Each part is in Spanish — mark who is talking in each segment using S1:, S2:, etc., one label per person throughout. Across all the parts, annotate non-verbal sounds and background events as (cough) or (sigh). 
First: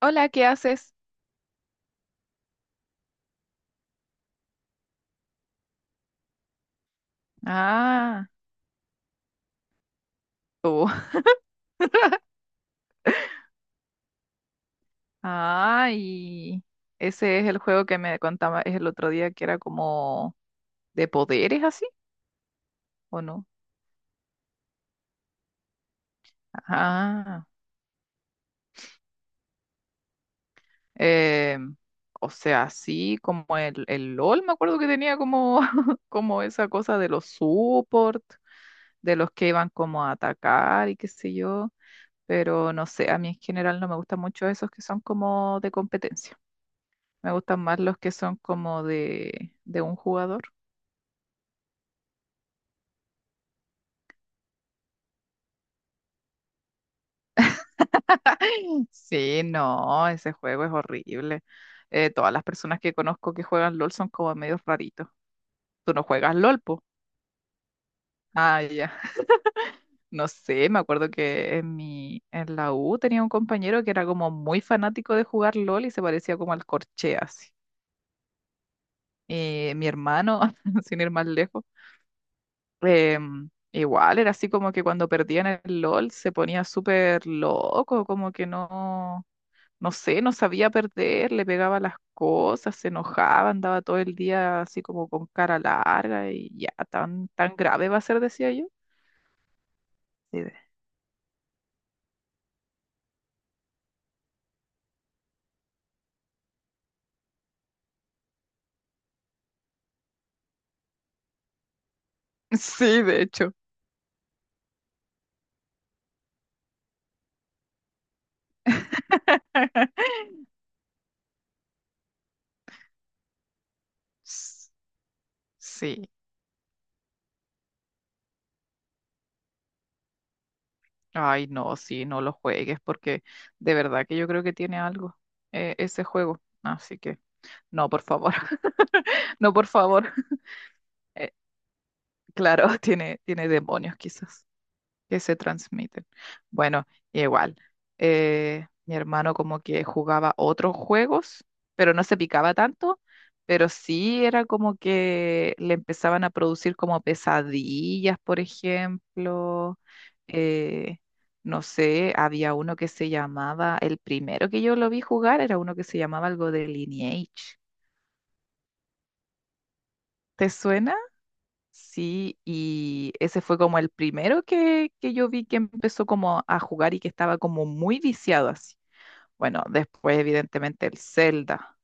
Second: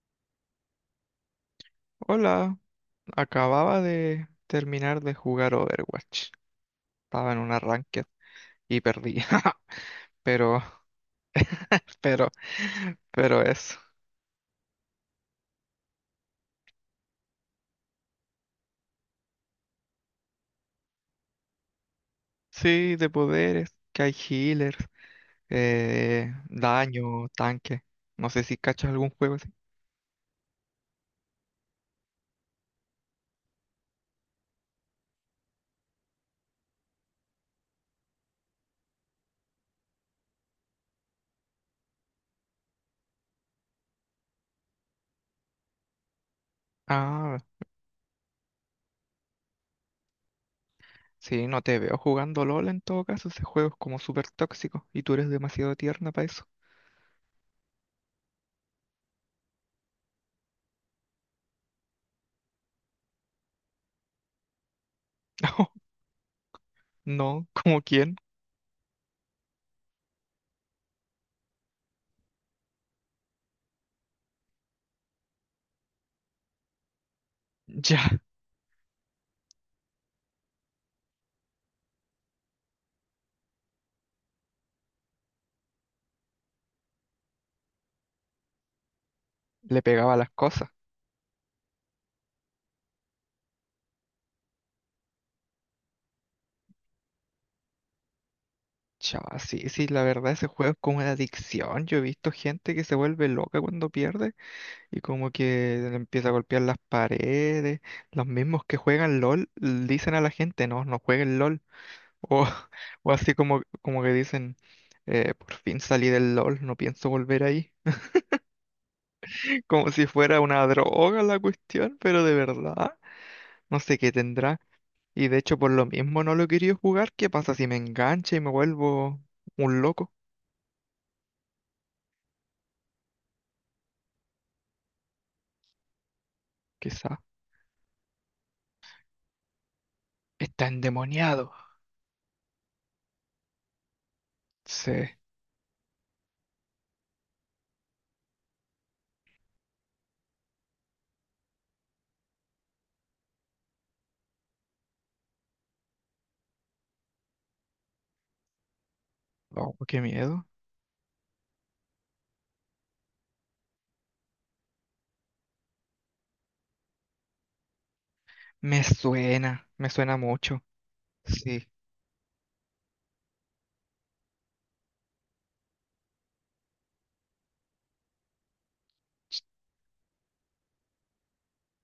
S1: Hola, ¿qué haces?
S2: Hola, acababa de terminar de jugar Overwatch. Estaba en una ranked
S1: Ah,
S2: y perdí. (laughs) Pero,
S1: tú.
S2: pero, pero eso.
S1: Ah, y (laughs) ese es el juego que me contaba el otro día que era como de poderes así,
S2: Sí, de
S1: ¿o no?
S2: poderes, que hay healers, daño,
S1: Ah,
S2: tanque. No sé si cachas algún juego así.
S1: em, o sea, así como el LOL, me acuerdo que tenía como, (laughs) como esa cosa de los support, de los que iban como a atacar y qué sé yo, pero no sé, a mí en general no me gustan mucho esos que son como de competencia. Me
S2: Ah,
S1: gustan más los que son como de un jugador.
S2: sí, no te veo jugando LOL en todo caso. Ese juego es como súper tóxico y tú eres demasiado tierna para eso.
S1: (laughs) Sí, no, ese juego es horrible. Todas las personas que conozco que juegan LOL son como medios raritos.
S2: (laughs)
S1: ¿Tú no juegas LOL, po?
S2: No, no, ¿como quién?
S1: Ah, ya. (laughs) No sé, me acuerdo que en en la U tenía un compañero que era como muy fanático de jugar LOL y se parecía como al Corchea, así.
S2: Ya,
S1: Y mi hermano, (laughs) sin ir más lejos, igual era así como que cuando perdían el LOL se ponía súper loco, como que no.
S2: le
S1: No
S2: pegaba
S1: sé,
S2: las
S1: no
S2: cosas.
S1: sabía perder, le pegaba las cosas, se enojaba, andaba todo el día así como con cara larga y ya, tan, tan grave va a ser, decía yo.
S2: Chava, sí, sí, la verdad
S1: Sí,
S2: ese juego
S1: ve.
S2: es como una adicción. Yo he visto gente que se vuelve loca cuando pierde y como que le empieza a golpear las paredes. Los mismos que juegan LOL dicen a la gente, no, no jueguen LOL. O,
S1: (laughs)
S2: (laughs)
S1: Sí,
S2: o
S1: de
S2: así
S1: hecho.
S2: como, como que dicen, por fin salí del LOL, no pienso volver ahí. (laughs) Como si fuera una
S1: (laughs)
S2: droga la cuestión, pero de verdad, no sé qué tendrá.
S1: S-
S2: Y de hecho por lo
S1: Sí,
S2: mismo no lo he querido jugar. ¿Qué pasa si me engancha y me vuelvo un loco?
S1: ay, no, sí, no lo juegues porque de verdad que yo creo que tiene algo ese juego. Así
S2: Quizás.
S1: que, no, por favor, (laughs) no, por favor. (laughs)
S2: Está
S1: Eh,
S2: endemoniado.
S1: claro, tiene, tiene demonios quizás.
S2: Sí.
S1: Que se transmiten. Bueno, igual, mi hermano como que jugaba otros juegos, pero no se picaba tanto, pero sí era como que le empezaban a producir como pesadillas, por
S2: Oh,
S1: ejemplo.
S2: qué miedo.
S1: Eh, no sé, había uno que se llamaba, el primero que yo lo vi jugar era uno que se llamaba algo de Lineage.
S2: Me suena
S1: ¿Te
S2: mucho.
S1: suena?
S2: Sí.
S1: Sí, y ese fue como el primero que yo vi que empezó como a jugar y que estaba como muy viciado así. Bueno, después evidentemente el Zelda.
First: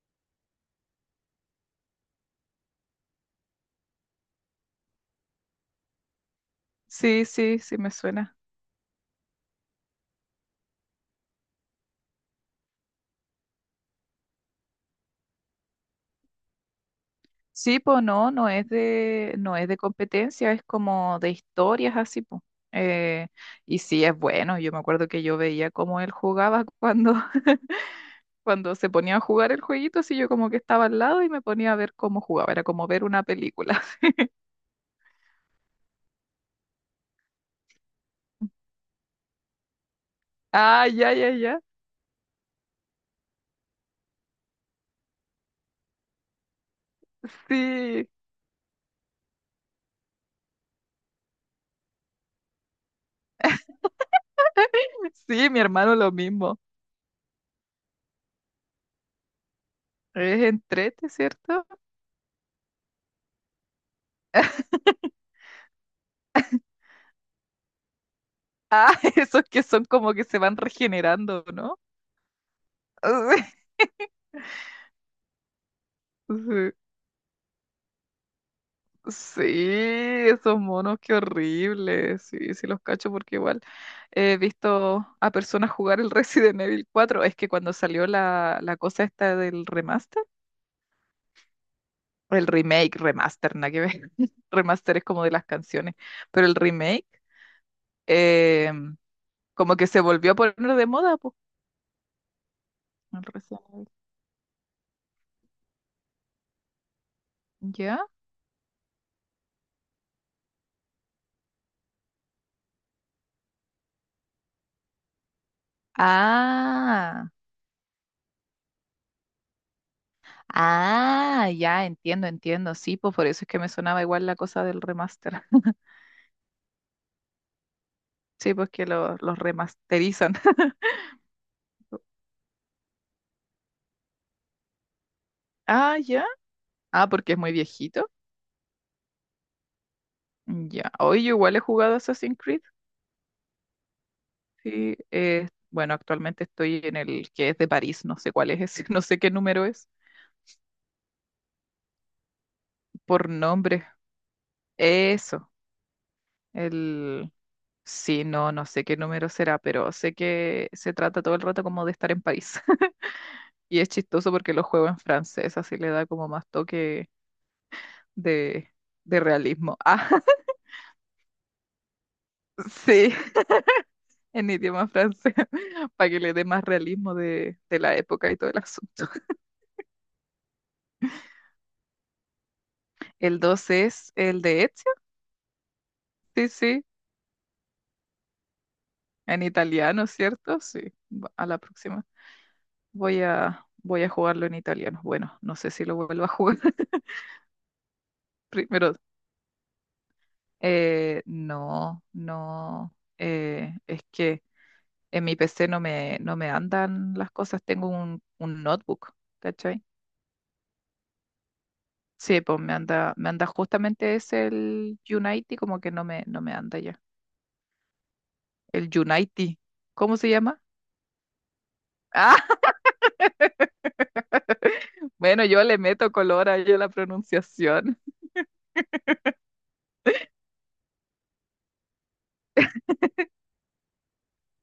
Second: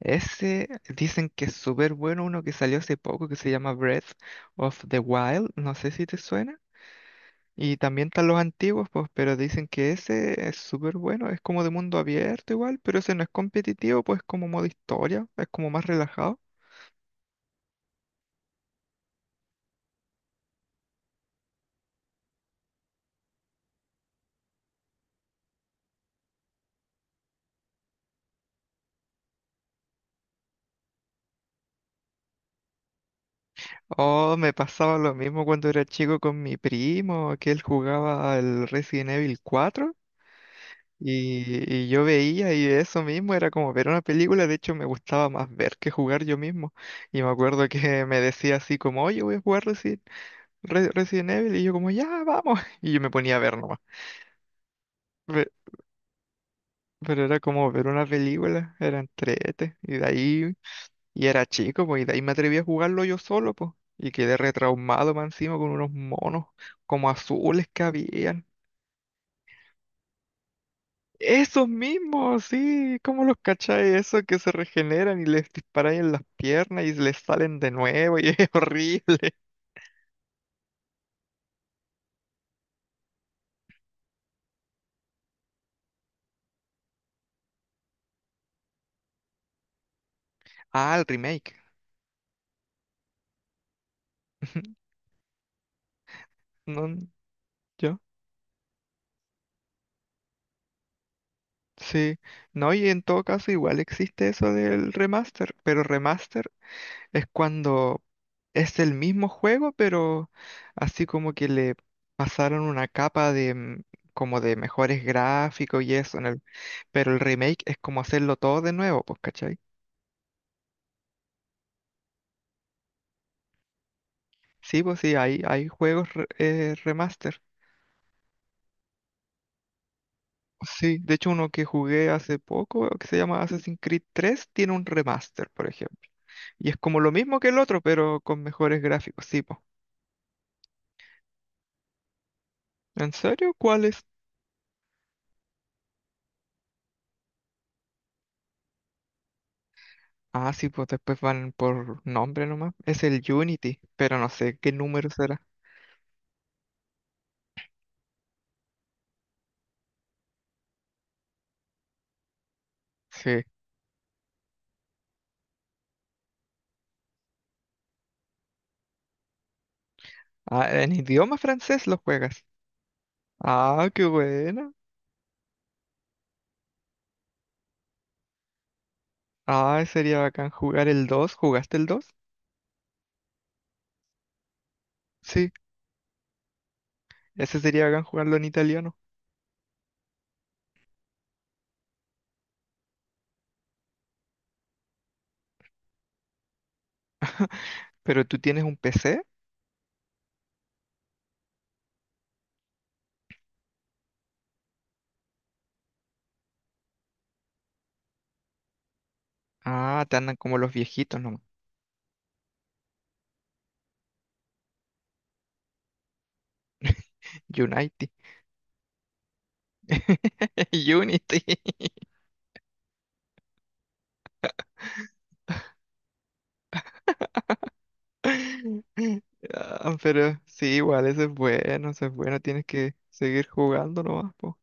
S2: Ese dicen que es súper bueno uno que salió hace poco que se llama Breath of the Wild. No sé si te suena.
S1: Sí, sí,
S2: Y
S1: sí me
S2: también están
S1: suena.
S2: los antiguos, pues, pero dicen que ese es súper bueno. Es como de mundo abierto igual, pero ese no es competitivo, pues como modo historia. Es como más relajado.
S1: Sí, pues no, no es no es de competencia, es como de historias así, pues. Eh, y sí, es bueno. Yo me acuerdo que yo veía cómo él jugaba cuando, (laughs) cuando se ponía a jugar el jueguito, así yo como que estaba al lado y me ponía a ver cómo jugaba. Era como ver una película. (laughs)
S2: Oh, me pasaba lo mismo cuando era chico con mi primo, que él jugaba al Resident Evil 4.
S1: Ah, ya, ya, ya.
S2: Y, y yo veía y eso mismo era como ver una película, de hecho me gustaba más ver que jugar yo mismo. Y me acuerdo que (laughs)
S1: Sí.
S2: me decía así como, oye, voy a jugar Resident, Resident Evil, y yo como, ya, vamos. (laughs) Y yo me ponía a ver nomás. Pe-
S1: Sí, mi hermano lo mismo.
S2: Pero, era como ver una película, era entrete, y de
S1: Es
S2: ahí,
S1: entrete,
S2: y era
S1: ¿cierto?
S2: chico, pues, y de ahí me atreví a jugarlo yo solo, pues. Y quedé retraumado más encima con unos monos como azules que habían.
S1: Ah, (laughs) esos que son como que se van regenerando,
S2: Esos
S1: ¿no?
S2: mismos, sí, ¿cómo los
S1: (laughs)
S2: cacháis? Eso que se regeneran y les disparáis en las
S1: Sí,
S2: piernas y les salen de nuevo y es (laughs) horrible.
S1: sí, esos monos, qué horrible. Sí, sí los cacho porque igual he visto a personas jugar el (laughs) Resident Evil 4. Es que cuando salió la cosa esta del remaster,
S2: Ah, el remake.
S1: el remake, remaster, nada que ver. (laughs)
S2: (laughs)
S1: Remaster es como de las canciones, pero el
S2: No,
S1: remake
S2: yo.
S1: eh, como que se volvió a poner de moda, pues.
S2: Sí. No, y en todo
S1: El
S2: caso
S1: Resident
S2: igual
S1: Evil.
S2: existe eso del remaster, pero remaster es cuando
S1: ¿Ya?
S2: es el mismo juego, pero así como que le pasaron una capa de como de mejores gráficos y eso en el, pero el
S1: Ah,
S2: remake es como hacerlo todo de nuevo, pues.
S1: ah, ya entiendo, entiendo. Sí, pues por eso es que me sonaba igual la cosa del
S2: Sí, pues sí, hay,
S1: remaster.
S2: hay
S1: (laughs)
S2: juegos remaster.
S1: Sí, pues que los remasterizan. (laughs)
S2: Sí, de hecho uno que jugué hace poco, que se llama Assassin's Creed 3, tiene un remaster, por
S1: Ah,
S2: ejemplo.
S1: ya.
S2: Y es como
S1: Ah,
S2: lo
S1: porque es
S2: mismo que
S1: muy
S2: el otro,
S1: viejito.
S2: pero con mejores gráficos. Sí, pues.
S1: Ya. Hoy yo igual he jugado Assassin's Creed.
S2: ¿En serio? ¿Cuál es?
S1: Sí, bueno, actualmente estoy en el que es de París. No sé cuál es ese, (laughs) no sé qué número es.
S2: Ah, sí, pues después van por nombre nomás. Es el
S1: Por
S2: Unity,
S1: nombre.
S2: pero no sé qué número será.
S1: Eso. El. Sí, no, no sé qué número será, pero sé que se trata todo el rato como de estar en París.
S2: Sí.
S1: Y es chistoso porque lo juego en francés, así le da como más toque de, de realismo. (laughs) Ah,
S2: Ah, en idioma francés lo juegas.
S1: sí,
S2: Ah, qué
S1: en
S2: bueno.
S1: idioma francés, (laughs) para que le dé más realismo de la época y todo el asunto.
S2: Ah, sería bacán jugar el 2. ¿Jugaste el 2?
S1: El 2 es el de Ezio,
S2: Sí,
S1: sí, sí,
S2: ese sería bacán jugarlo en italiano.
S1: en italiano, ¿cierto? Sí, a la próxima. Voy a, voy a jugarlo en italiano. Bueno, no sé si lo vuelvo a jugar (laughs)
S2: ¿Pero tú tienes un
S1: primero.
S2: PC?
S1: Eh, no, no, es que... En mi PC no me, no me andan las cosas, tengo un notebook, ¿cachai?
S2: Ah, te andan como los viejitos nomás.
S1: Sí, pues me anda justamente es el Unity, como que no me, no me anda ya.
S2: (laughs) Unity.
S1: El Unity, ¿cómo se llama?
S2: (laughs) Unity.
S1: (laughs) Ah, bueno, yo le meto color a yo la pronunciación. (laughs)
S2: (laughs) Ah, pero sí, igual, eso es bueno, eso es bueno. Tienes que seguir jugando nomás, po.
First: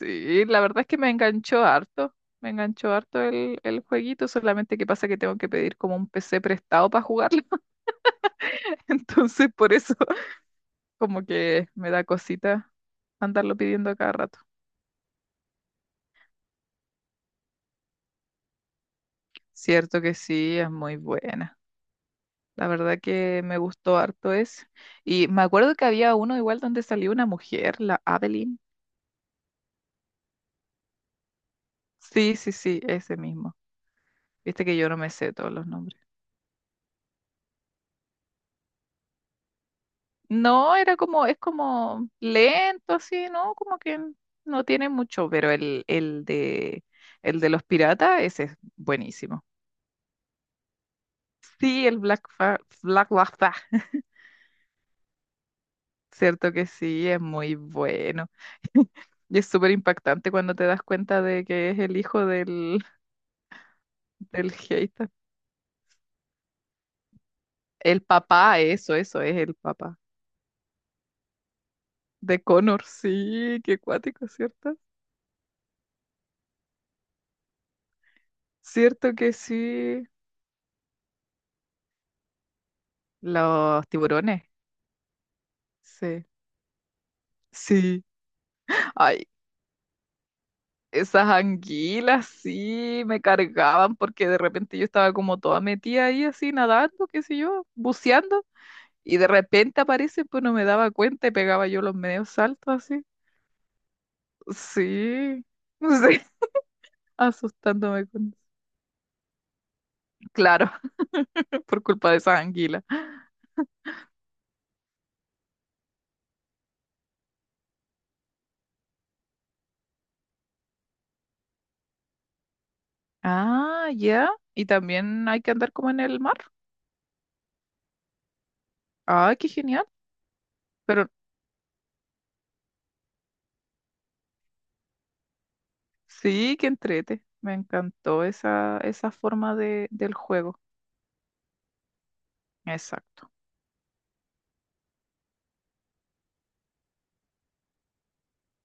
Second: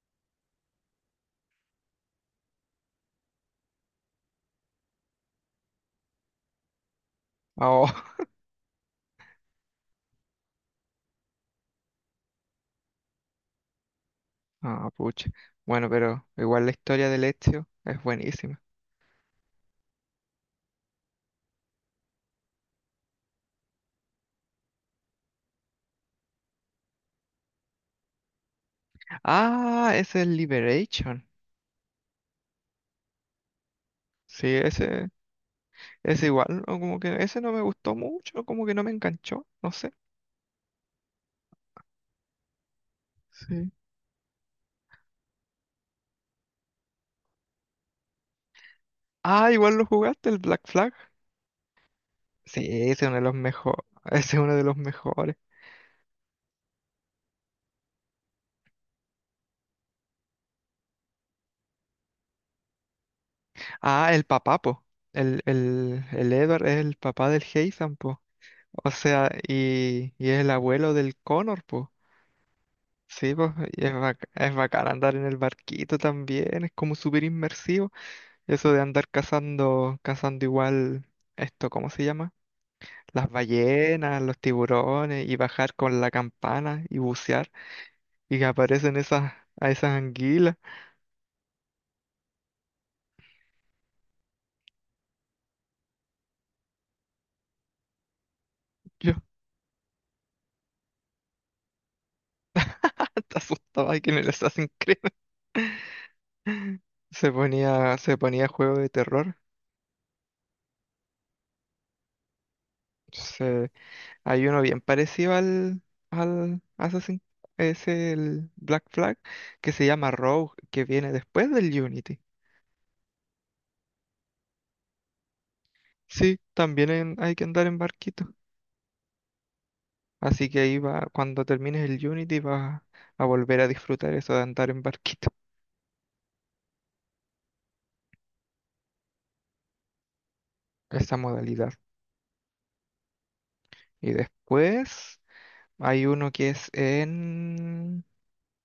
S1: Sí, la verdad es que me enganchó harto el jueguito, solamente que pasa que tengo que pedir como un PC prestado para jugarlo,
S2: Ah, oh,
S1: (laughs) entonces por eso (laughs) como que me da cosita andarlo pidiendo a cada rato.
S2: (laughs) ah, pucha. Bueno, pero igual la historia del Ezio es buenísima.
S1: Cierto que sí, es muy buena. La verdad que me gustó harto ese. Y me acuerdo que había uno igual donde salió una mujer, la Adeline.
S2: Ah, ese es Liberation.
S1: Sí, sí, sí, ese mismo.
S2: Sí,
S1: Viste que yo no
S2: ese,
S1: me sé todos los nombres.
S2: ese igual, o como que ese no me gustó mucho, como que no me enganchó, no sé.
S1: No, era como, es como lento así, ¿no?
S2: Sí.
S1: Como que no tiene mucho, pero el de el de los piratas, ese es buenísimo.
S2: Ah, igual lo jugaste, el Black Flag.
S1: Sí, el
S2: Sí, ese es
S1: Black
S2: uno de los
S1: Lapa.
S2: mejores.
S1: (laughs)
S2: (laughs) Ese es uno de los mejores.
S1: Cierto que sí, es muy bueno. Y es súper impactante cuando te das cuenta de que es el hijo del,
S2: Ah, el
S1: del
S2: papá, po.
S1: hater.
S2: El Edward es el papá del Heizan,
S1: El
S2: po.
S1: papá,
S2: O
S1: eso
S2: sea,
S1: es el papá.
S2: y es el abuelo del Connor, po.
S1: De Connor,
S2: Sí, po.
S1: sí, qué
S2: Es,
S1: cuático,
S2: es
S1: ¿cierto?
S2: bacán andar en el barquito también. Es como súper inmersivo. Eso de andar
S1: Cierto que
S2: cazando,
S1: sí.
S2: cazando igual, esto, ¿cómo se llama? Las
S1: Los
S2: ballenas, los
S1: tiburones,
S2: tiburones, y bajar con la
S1: sí.
S2: campana y bucear.
S1: Sí.
S2: Y que aparecen
S1: Ay,
S2: esas, a esas anguilas.
S1: esas anguilas, sí, me cargaban porque de repente yo estaba como toda metida ahí así, nadando, qué sé yo, buceando,
S2: Yo
S1: y de repente aparecen, pues no me daba cuenta y pegaba yo los medios saltos
S2: (laughs)
S1: así.
S2: hasta asustaba que me las hacen creer.
S1: Sí, (laughs) sí,
S2: (laughs)
S1: asustándome
S2: Se
S1: con...
S2: ponía juego de terror.
S1: Claro, (laughs) por culpa de esas anguilas.
S2: Sí, hay uno bien parecido al, al Assassin, es el Black Flag, que se llama Rogue, que viene después del Unity.
S1: Ah, ya. Y también hay que andar como en el
S2: Sí,
S1: mar.
S2: también hay que andar en barquito.
S1: Ah, qué genial.
S2: Así que ahí va,
S1: Pero
S2: cuando termines el Unity vas a volver a disfrutar eso de andar en barquito,
S1: sí, que entrete. Me encantó esa forma de, del juego.
S2: (laughs) esa modalidad.
S1: Exacto.
S2: Y después hay uno que es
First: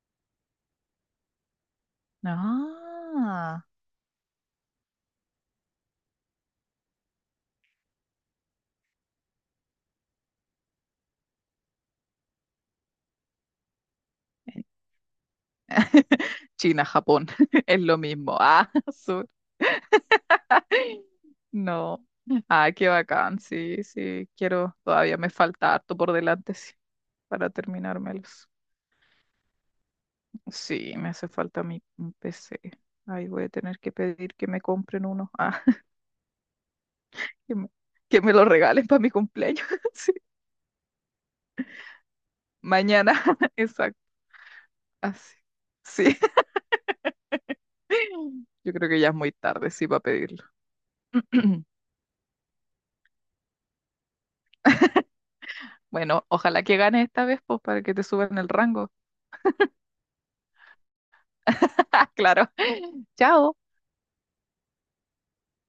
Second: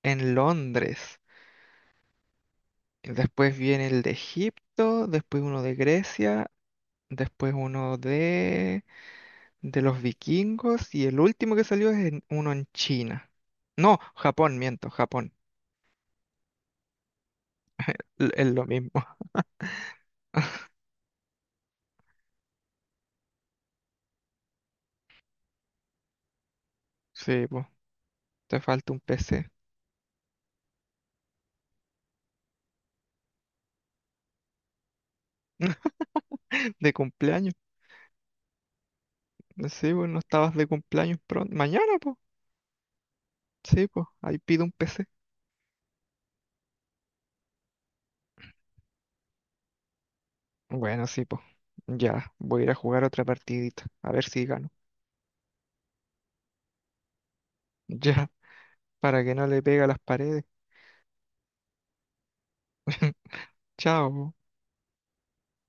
S2: en Londres. Y después
S1: Ah,
S2: viene el de Egipto, después uno de Grecia, después uno de los vikingos y el último que salió es uno en China. No, Japón, miento, Japón.
S1: China, Japón, (laughs) es lo mismo.
S2: Es lo
S1: Ah,
S2: mismo.
S1: (laughs) sur.
S2: (laughs)
S1: No. Ah, qué bacán. Sí, sí, quiero. Todavía me falta harto por delante, sí,
S2: Sí,
S1: para
S2: pues,
S1: terminármelos.
S2: te falta un PC.
S1: Sí, me hace falta mi PC. Ahí voy a tener que pedir que me compren uno. Ah,
S2: (laughs) De cumpleaños.
S1: que me, que me lo regalen para mi cumpleaños.
S2: Sí,
S1: (laughs)
S2: pues,
S1: Sí.
S2: no estabas de cumpleaños pronto. Mañana, pues.
S1: Mañana, (laughs)
S2: Sí,
S1: exacto.
S2: pues, ahí pido un PC.
S1: Así. Sí. (laughs) Yo creo que ya es muy tarde, sí, para pedirlo.
S2: Bueno, sí, pues.
S1: (clears throat)
S2: Ya, voy a ir a jugar otra partidita. A ver si gano.
S1: Bueno, ojalá que ganes esta vez, pues, para
S2: (laughs)
S1: que te
S2: Ya,
S1: suban el rango.
S2: para que no le pegue a las paredes.
S1: (laughs) Claro.
S2: (laughs)
S1: Chao.
S2: Chao.